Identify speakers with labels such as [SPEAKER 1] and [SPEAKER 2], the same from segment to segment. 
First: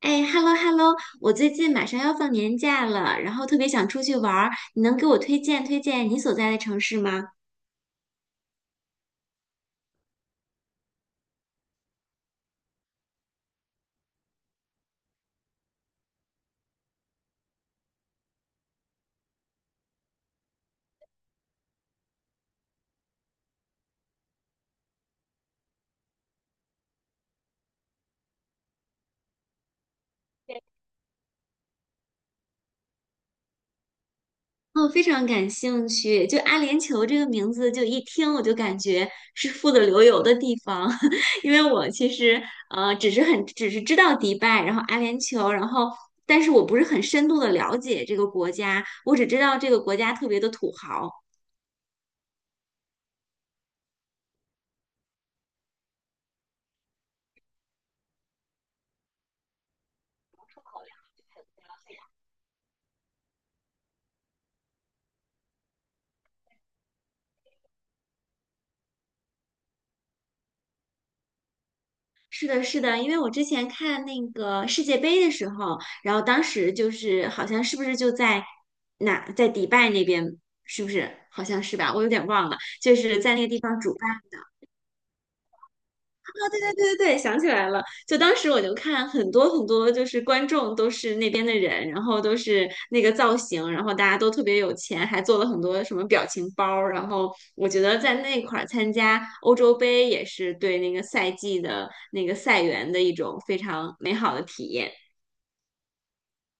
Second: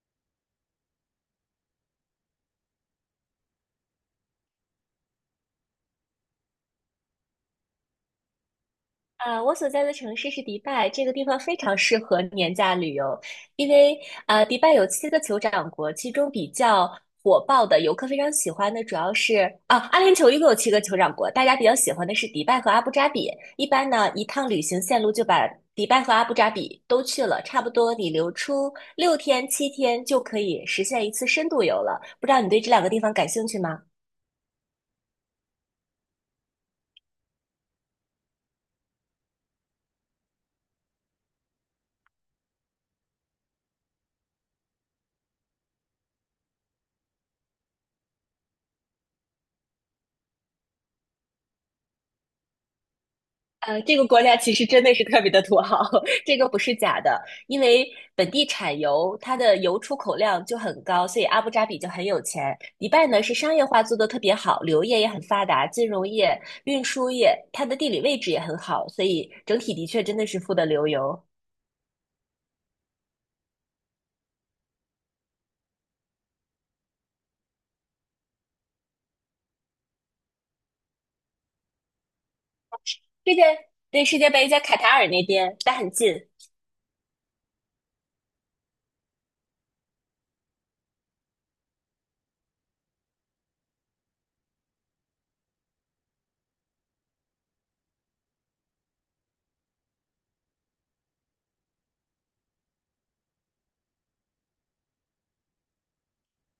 [SPEAKER 1] 哎，hello hello，我最近马上要放年假了，然后特别想出去玩儿，你能给我推荐推荐你所在的城市吗？
[SPEAKER 2] 我所在的城市是迪拜，这个地方非常适合年假旅游，因为迪拜有七个酋长国，其中比较火爆的游客非常喜欢的主要是阿联酋一共有七个酋长国，大家比较喜欢的是迪拜和阿布扎比。一般呢，一趟旅行线路就把迪拜和阿布扎比都去了，差不多你留出6天7天就可以实现一次深度游了。不知道你对这两个地方感兴趣吗？
[SPEAKER 1] 哦，非常感兴趣。就阿联酋这个名字，就一听我就感觉是富得流油的地方，因为我其实只是只是知道迪拜，然后阿联酋，然后但是我不是很深度的了解这个国家，我只知道这个国家特别的土豪。
[SPEAKER 2] 这个国家其实真的是特别的土豪，这个不是假的，因为本地产油，它的油出口量就很高，所以阿布扎比就很有钱。迪拜呢是商业化做得特别好，旅游业也很发达，金融业、运输业，它的地理位置也很好，所以整体的确真的是富得流油。
[SPEAKER 1] 是的，是的，因为我之前看那个世界杯的时候，然后当时就是好像是不是就在哪，在迪拜那边，是不是？好像是吧，我有点忘了，就是在
[SPEAKER 2] 世
[SPEAKER 1] 那
[SPEAKER 2] 界
[SPEAKER 1] 个地方主
[SPEAKER 2] 对，
[SPEAKER 1] 办。
[SPEAKER 2] 世界杯在卡塔尔那边，但很近。
[SPEAKER 1] 对对对，想起来了。就当时我就看很多很多，就是观众都是那边的人，然后都是那个造型，然后大家都特别有钱，还做了很多什么表情包儿。然后我觉得在那块儿参加欧洲杯也是对那个赛季的那个赛员的一种非常美好的体验。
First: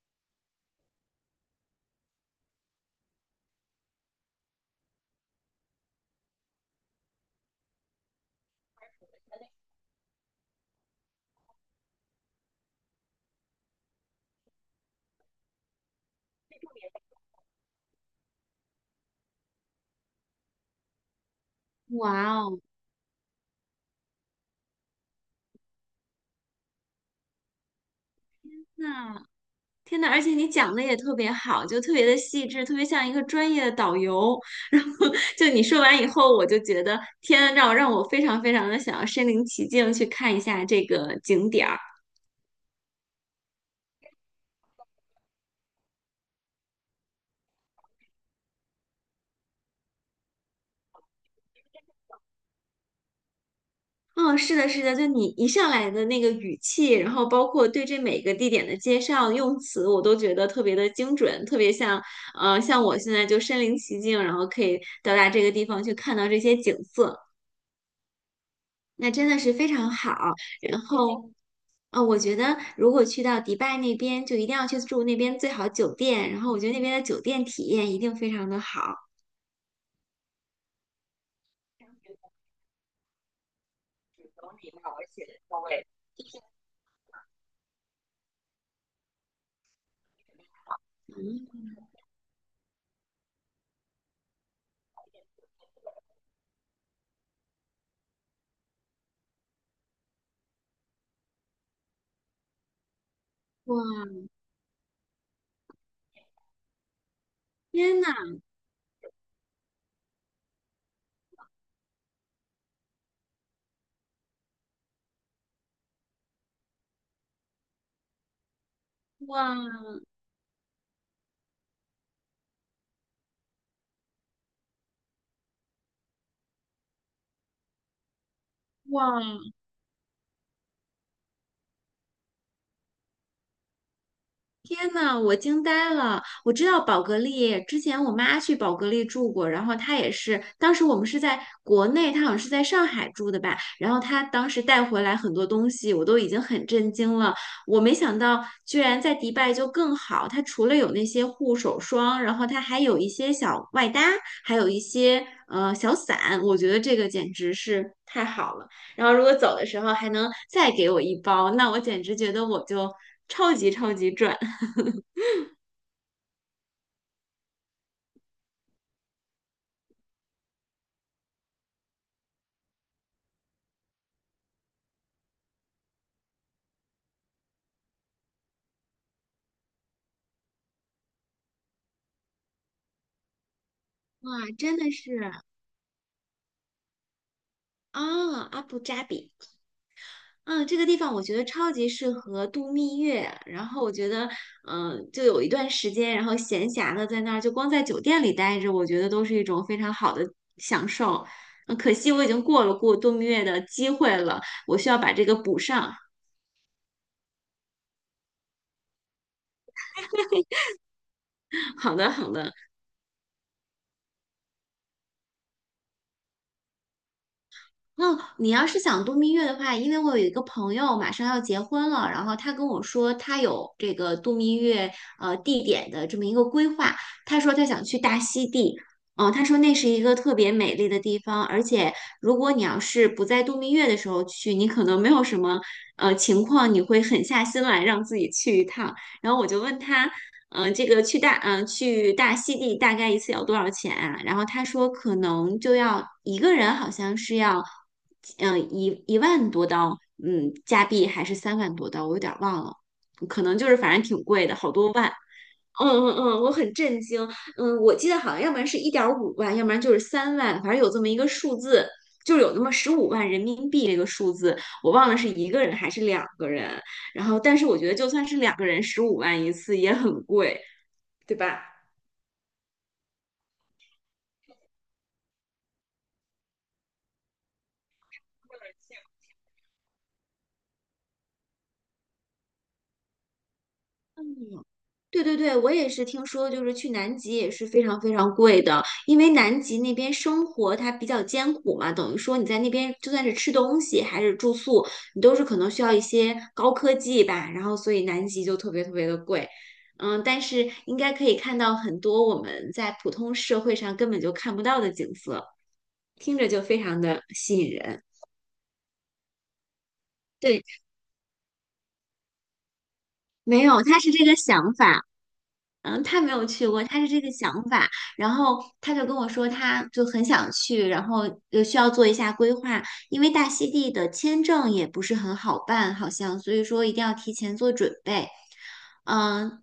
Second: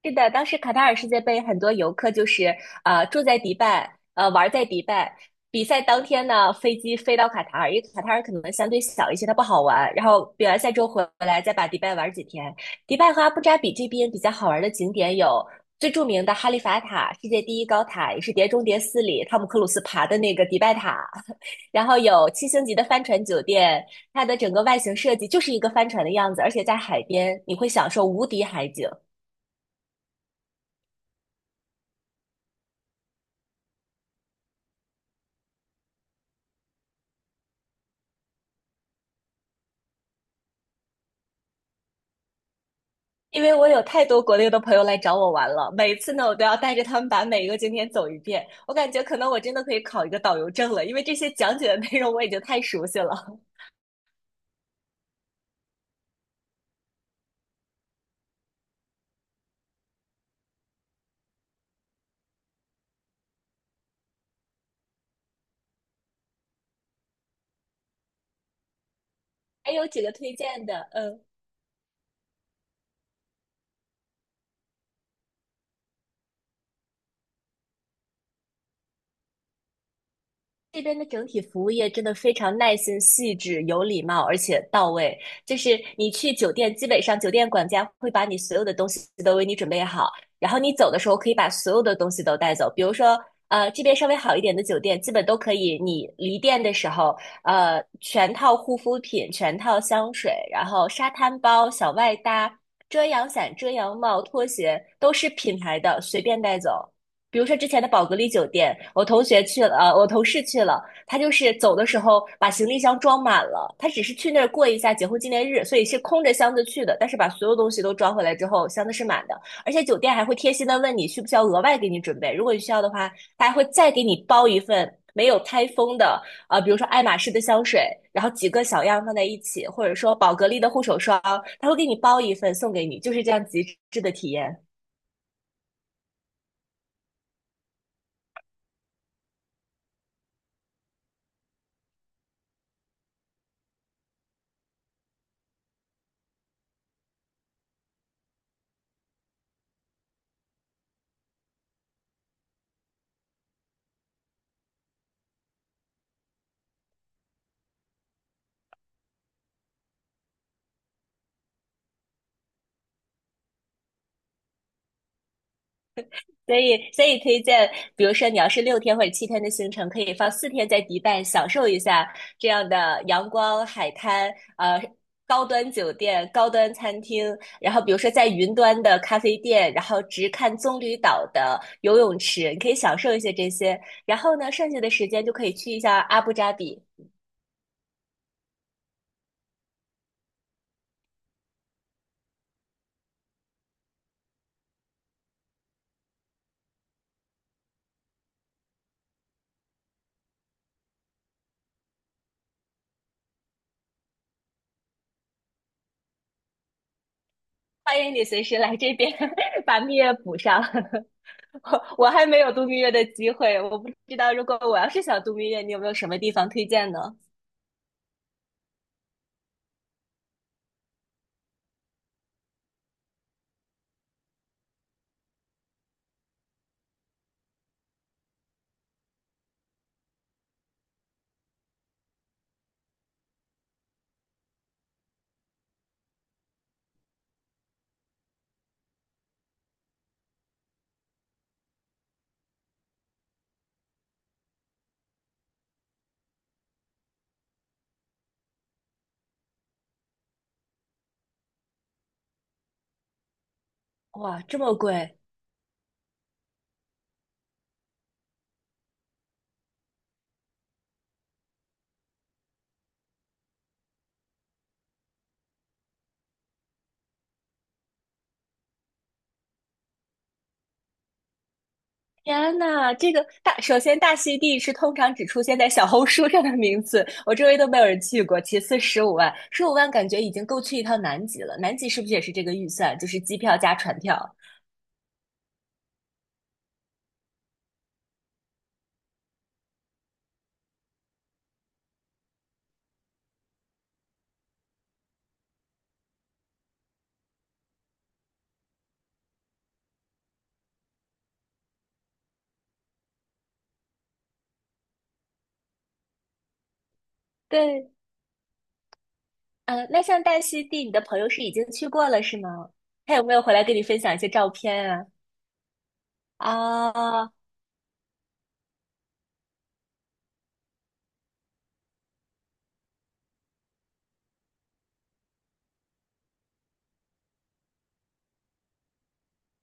[SPEAKER 2] 是的，当时卡塔尔世界杯，很多游客就是住在迪拜，玩在迪拜。比赛当天呢，飞机飞到卡塔尔，因为卡塔尔可能相对小一些，它不好玩。然后比完赛之后回来，再把迪拜玩几天。迪拜和阿布扎比这边比较好玩的景点有最著名的哈利法塔，世界第一高塔，也是《碟中谍四》里汤姆克鲁斯爬的那个迪拜塔。然后有
[SPEAKER 1] 哇
[SPEAKER 2] 七
[SPEAKER 1] 哦，
[SPEAKER 2] 星级的帆船酒店，它的整个外形设计就是一个帆船的样子，而且在海边，你会享受无敌海景。
[SPEAKER 1] 那天呐，而且你讲的也特别好，就特别的细致，特别像一个专业的导游。然后就你说完以后，我就觉得天，让我非常非常的想要身临其境去看一下这个景点儿。
[SPEAKER 2] 因为我有太多国内的朋友来找我玩了，每次呢，我都要带着他们把每一个景点走一遍。我感觉可能我真的可以考一个导游证了，因为这些讲解的内容我已经太熟悉了。
[SPEAKER 1] 哦，是的，是的，就你一上来的那个语气，然后包括对这每个地点的介绍用词，我都觉得特别的精准，特别像像我现在就身临其境，然后可以到达这个地方去看到这些景色，那真的是非
[SPEAKER 2] 还有
[SPEAKER 1] 常
[SPEAKER 2] 几
[SPEAKER 1] 好。
[SPEAKER 2] 个推荐
[SPEAKER 1] 然
[SPEAKER 2] 的，嗯。
[SPEAKER 1] 后。啊、我觉得如果去到迪拜那边，就一定要去住那边最好酒店，然后我觉得那边的酒店体验一定非常的好。
[SPEAKER 2] 这边的整体服务业真的非常耐心、细致、有礼貌，而且到位。就是你去酒店，基本上酒店管家会把你所有的东西都为你准备好，然后你走的时候可以把
[SPEAKER 1] 嗯
[SPEAKER 2] 所有的东西都带走。比如说，这边稍微好一点的酒店，基本都可以，你离店的时候，全套护肤品、全套香水，然后沙滩包、小外搭、遮阳伞、遮阳
[SPEAKER 1] 哇，
[SPEAKER 2] 帽、拖鞋都是品牌的，随便带走。比如说之前的
[SPEAKER 1] 天
[SPEAKER 2] 宝
[SPEAKER 1] 呐，
[SPEAKER 2] 格丽酒店，我同事去了，他就是走的时候把行李箱装满了，他只是去那儿过一下结婚纪念日，所以是空着箱子去的，但是把所有东西都装回来之后，箱子是满的，
[SPEAKER 1] 哇
[SPEAKER 2] 而且酒店还会贴心的问你需不需要额外给你准备，如果你需要的话，他还会再给你包一份没有开封的，比如说爱马仕的香水，然后几个小样放在一
[SPEAKER 1] 哇！
[SPEAKER 2] 起，或者说宝格丽的护手霜，他会给你包一份送给你，就是这样极致的体验。
[SPEAKER 1] 天呐，我惊呆了！我知道宝格丽，之前我妈去宝格丽住过，然后她也是，当时我们是在国内，她好像是在上海住的吧，然后她当时带回来很多东西，我都已经很震惊了。我没想到居然在迪拜就更好，它除了有那些护手霜，然后它还有一些小外搭，还有一些小伞，我觉得这个简直是太好了。然后如果走的时候还能再给我一包，那我简直觉得我就超级超级赚。
[SPEAKER 2] 所以推荐，比如说你要是6天或者7天的行程，可以放四天在迪拜享受一下这样的阳光、海滩，呃，高端酒店、高端餐厅，然后比如说在云端的咖啡店，然后直看棕榈岛的游泳池，你可以享受一些这些。然
[SPEAKER 1] 哇，
[SPEAKER 2] 后呢，剩
[SPEAKER 1] 真
[SPEAKER 2] 下
[SPEAKER 1] 的
[SPEAKER 2] 的时
[SPEAKER 1] 是
[SPEAKER 2] 间就可以去一下阿布扎比。
[SPEAKER 1] 啊，阿布扎比，嗯，这个地方我觉得超级适合度蜜月。然后我觉得，就有一段时间，然后闲暇的在那儿，就光在酒店里待着，我觉得都是一种非常好的享受。可惜我已经过了过度蜜月的机会了，我需要把这个补上。
[SPEAKER 2] 欢迎你随时来这边 把蜜月补上。
[SPEAKER 1] 好
[SPEAKER 2] 我
[SPEAKER 1] 的，
[SPEAKER 2] 还
[SPEAKER 1] 好
[SPEAKER 2] 没有
[SPEAKER 1] 的。
[SPEAKER 2] 度蜜月的机会，我不知道如果我要是想度蜜月，你有没有什么地方推荐呢？
[SPEAKER 1] 哦，你要是想度蜜月的话，因为我有一个朋友马上要结婚了，然后他跟我说他有这个度蜜月地点的这么一个规划，他说他想去大溪地，他说那是一个特别美丽的地方，而且如果你要是不在度蜜月的时候去，你可能没有什么情况，你会狠下心来让自己去一趟。然后我就问他，去大溪地大概一次要多少钱啊？然后他说可能就要一个人好像是要，1万多刀，加币还是3万多刀，我有点儿忘了，可能就是反正挺
[SPEAKER 2] 哇，
[SPEAKER 1] 贵的，
[SPEAKER 2] 这
[SPEAKER 1] 好
[SPEAKER 2] 么
[SPEAKER 1] 多万。
[SPEAKER 2] 贵！
[SPEAKER 1] 嗯嗯嗯，我很震惊。我记得好像要不然是1.5万，要不然就是三万，反正有这么一个数字，就是有那么十五万人民币这个数字，我忘了是一个人还是两个人。然后，但是我觉得就算是两个人，十五万一次也很贵。对吧？
[SPEAKER 2] 天呐，这个大，首先大溪地是通常只出现在小红书上的名字，我周围都没有人去过。其次，十五万，十五万感觉已经够去一趟南极了。南极是不是也是这个预算，就是机票加船票？
[SPEAKER 1] 对对对，我也是听说，就是去南极也是非常非常贵的，因为南极那边生活它比较艰苦嘛，等于说你在那边就算是吃东西还是住宿，你都是可能需要一些高科技吧，然后所以南极就特别特别的贵，但是应该可以看到很多我们在普通社会上根本就看不到的景色，听着就非常的吸引
[SPEAKER 2] 对，
[SPEAKER 1] 人。
[SPEAKER 2] 那像大溪
[SPEAKER 1] 对，
[SPEAKER 2] 地，你的朋友是已经去过了是吗？他有没有回
[SPEAKER 1] 没
[SPEAKER 2] 来跟
[SPEAKER 1] 有，
[SPEAKER 2] 你
[SPEAKER 1] 他
[SPEAKER 2] 分
[SPEAKER 1] 是
[SPEAKER 2] 享一
[SPEAKER 1] 这
[SPEAKER 2] 些
[SPEAKER 1] 个
[SPEAKER 2] 照
[SPEAKER 1] 想
[SPEAKER 2] 片
[SPEAKER 1] 法。
[SPEAKER 2] 啊？
[SPEAKER 1] 他没有去过，他是这个
[SPEAKER 2] 啊，
[SPEAKER 1] 想法，然后他就跟我说，他就很想去，然后需要做一下规划，因为大溪地的签证也不是很好办，好像，所以说一定要提前做准备。嗯，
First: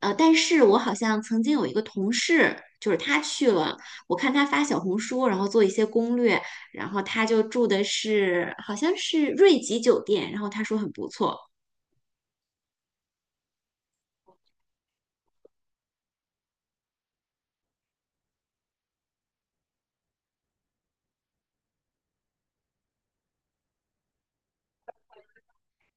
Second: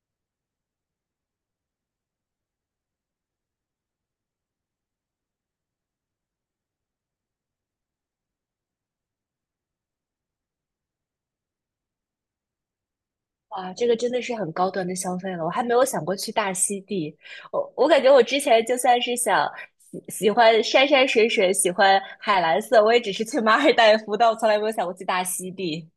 [SPEAKER 1] 但是我好像曾经有一个同事，就是他去了，我看他发小红书，然后做一些攻略，然后他就住的是好像是瑞吉酒店，然后他说很不错。
[SPEAKER 2] 哇，这个真的是很高端的消费了，我还没有想过去大溪地。我感觉我之前就算是想喜欢山山水水，喜欢海蓝色，我也只是去马尔代夫，但我从来没有想过去大溪地。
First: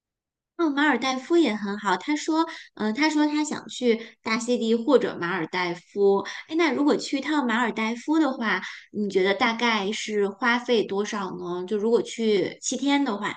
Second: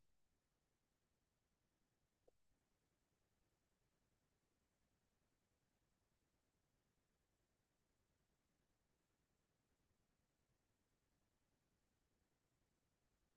[SPEAKER 1] 哦，马尔代夫也很好。他说他想去大溪地或者马尔代夫。哎，那如果去一趟马尔代夫的话，你觉得大概是花费多少呢？就如果去7天的话，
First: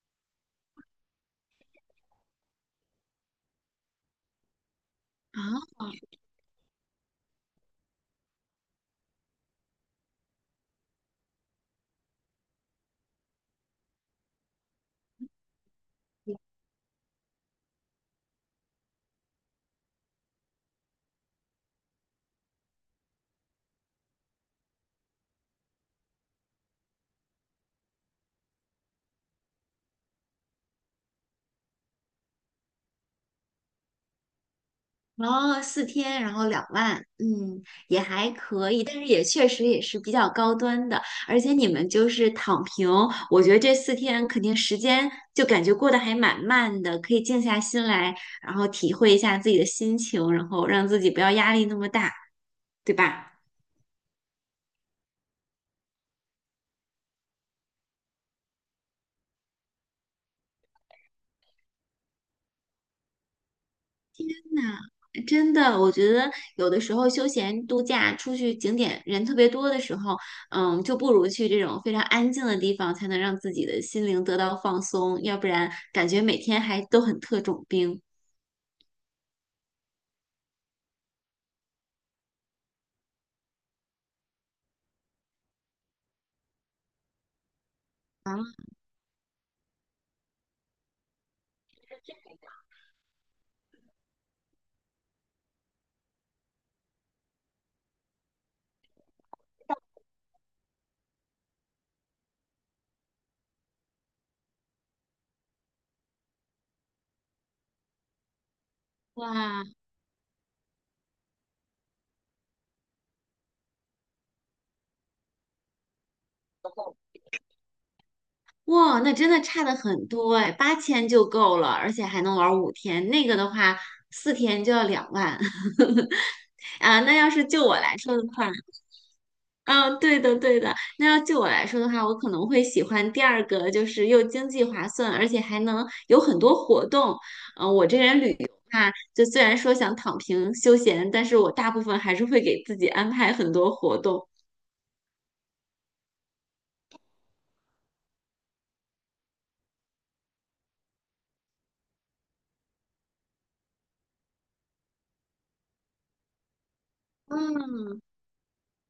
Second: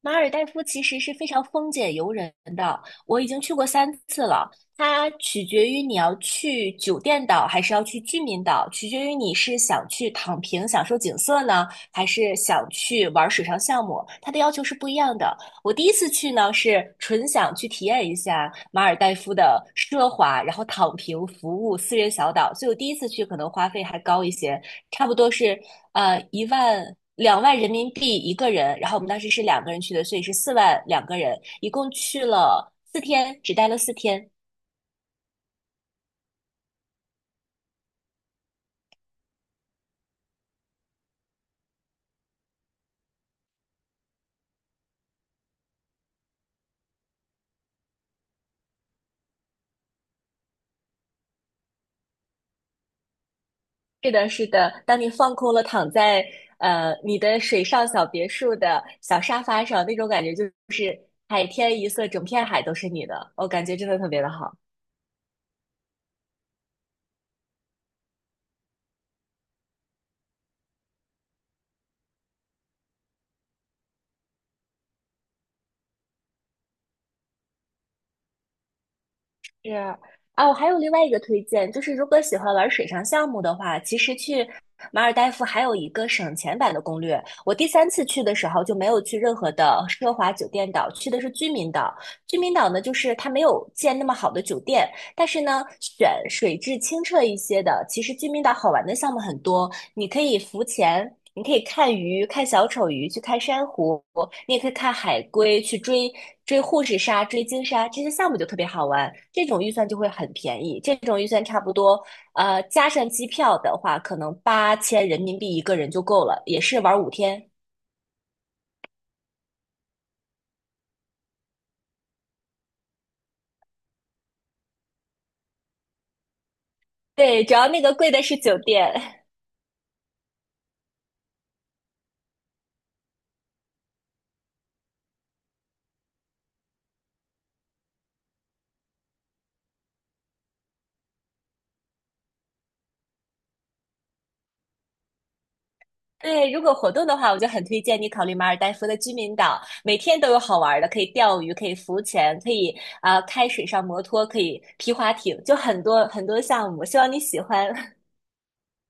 [SPEAKER 2] 马尔代夫其实是非常风解游人的，我已经去过三次了。它取决于你
[SPEAKER 1] 啊。
[SPEAKER 2] 要去酒店岛还是要去居民岛，取决于你是想去躺平享受景色呢，还是想去玩水上项目，它的要求是不一样的。我第一次去呢是纯想去体验一下马尔代夫的奢华，然后躺平服务私人小岛，所以我第一次去可能花费还高一些。差不多是一万两万人民币一个人，然后我们当时是两个人去的，所以是4万两个人，一共去了四天，只待了四天。
[SPEAKER 1] 哦，四天，然后两万，也还可以，但是也确实也是比较高端的，而且你们就是躺平，我觉得这四天肯定时间就感觉过得还蛮慢的，可以静下心来，然后体会一下自己的心情，然后让自己不要压力那么大，对吧？
[SPEAKER 2] 是的，是的，当你放空了，躺在你的水上小别墅的小沙发上，那种感觉就是海天一色，整片海都是你的，我感觉真的特别的好。
[SPEAKER 1] 那真的，我觉得有的时候休闲度假出去景点人特别多的时候，就不如去这种非常安静的地方，才能让自己的心灵得到放松，要不然感觉每天还都很特种兵。
[SPEAKER 2] 是啊，我还有另外一个推荐，就是如果喜欢玩水上项目的话，其实去马尔代夫还有一个省钱版的攻略。我第三次去的
[SPEAKER 1] 啊，
[SPEAKER 2] 时候就没有去任何的奢华酒店岛，去的是居民岛。居民岛呢，就是它没有建那么好的酒店，但是呢，选水质清澈一些的，其实居民岛好玩的项目很多。你可以浮潜，你可以看鱼、看小丑鱼，去看珊瑚，你也可以看海龟，去追护士鲨、追鲸鲨，这些项目就特别好玩。这种
[SPEAKER 1] 哇
[SPEAKER 2] 预算就会很便宜，这种预算差不多，加上机票的话，可能8000人民币一个人就够了，也是玩5天。
[SPEAKER 1] 哇，那真的差的很多哎，8000就够了，而且还能玩5天，那个的话四天就要两万。啊，那要是
[SPEAKER 2] 对，主
[SPEAKER 1] 就
[SPEAKER 2] 要
[SPEAKER 1] 我
[SPEAKER 2] 那个
[SPEAKER 1] 来
[SPEAKER 2] 贵
[SPEAKER 1] 说
[SPEAKER 2] 的
[SPEAKER 1] 的
[SPEAKER 2] 是
[SPEAKER 1] 话。
[SPEAKER 2] 酒店。
[SPEAKER 1] 嗯，对的，对的。那要就我来说的话，我可能会喜欢第二个，就是又经济划算，而且还能有很多活动。我这人旅游嘛，就虽然说想躺平休闲，但是我大部分还是会给自己安排很多活动。
[SPEAKER 2] 对，如果活动的话，我就很推荐你考虑马尔代夫的居民岛，每天都有好玩的，可以钓鱼，可以浮潜，可以开水上摩托，可以皮划艇，就很多很多项目，希望你喜欢。
[SPEAKER 1] 嗯，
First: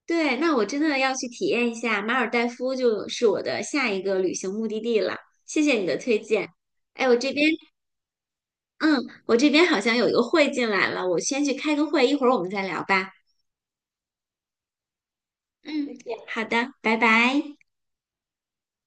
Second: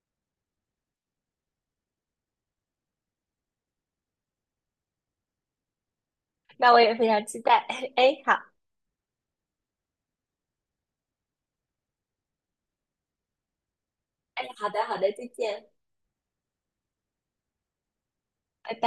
[SPEAKER 1] 对，那我真的要去体验一下马尔代夫，就是我的下一个旅行目的地了。谢谢你的推荐。
[SPEAKER 2] 那我也非
[SPEAKER 1] 哎，
[SPEAKER 2] 常期待。哎，好，
[SPEAKER 1] 嗯，我这边好像有一个会进来了，我先去开个会，一会儿我们再聊吧。
[SPEAKER 2] 哎，好的，好的，再见，
[SPEAKER 1] 嗯，好的，拜拜。
[SPEAKER 2] 拜拜。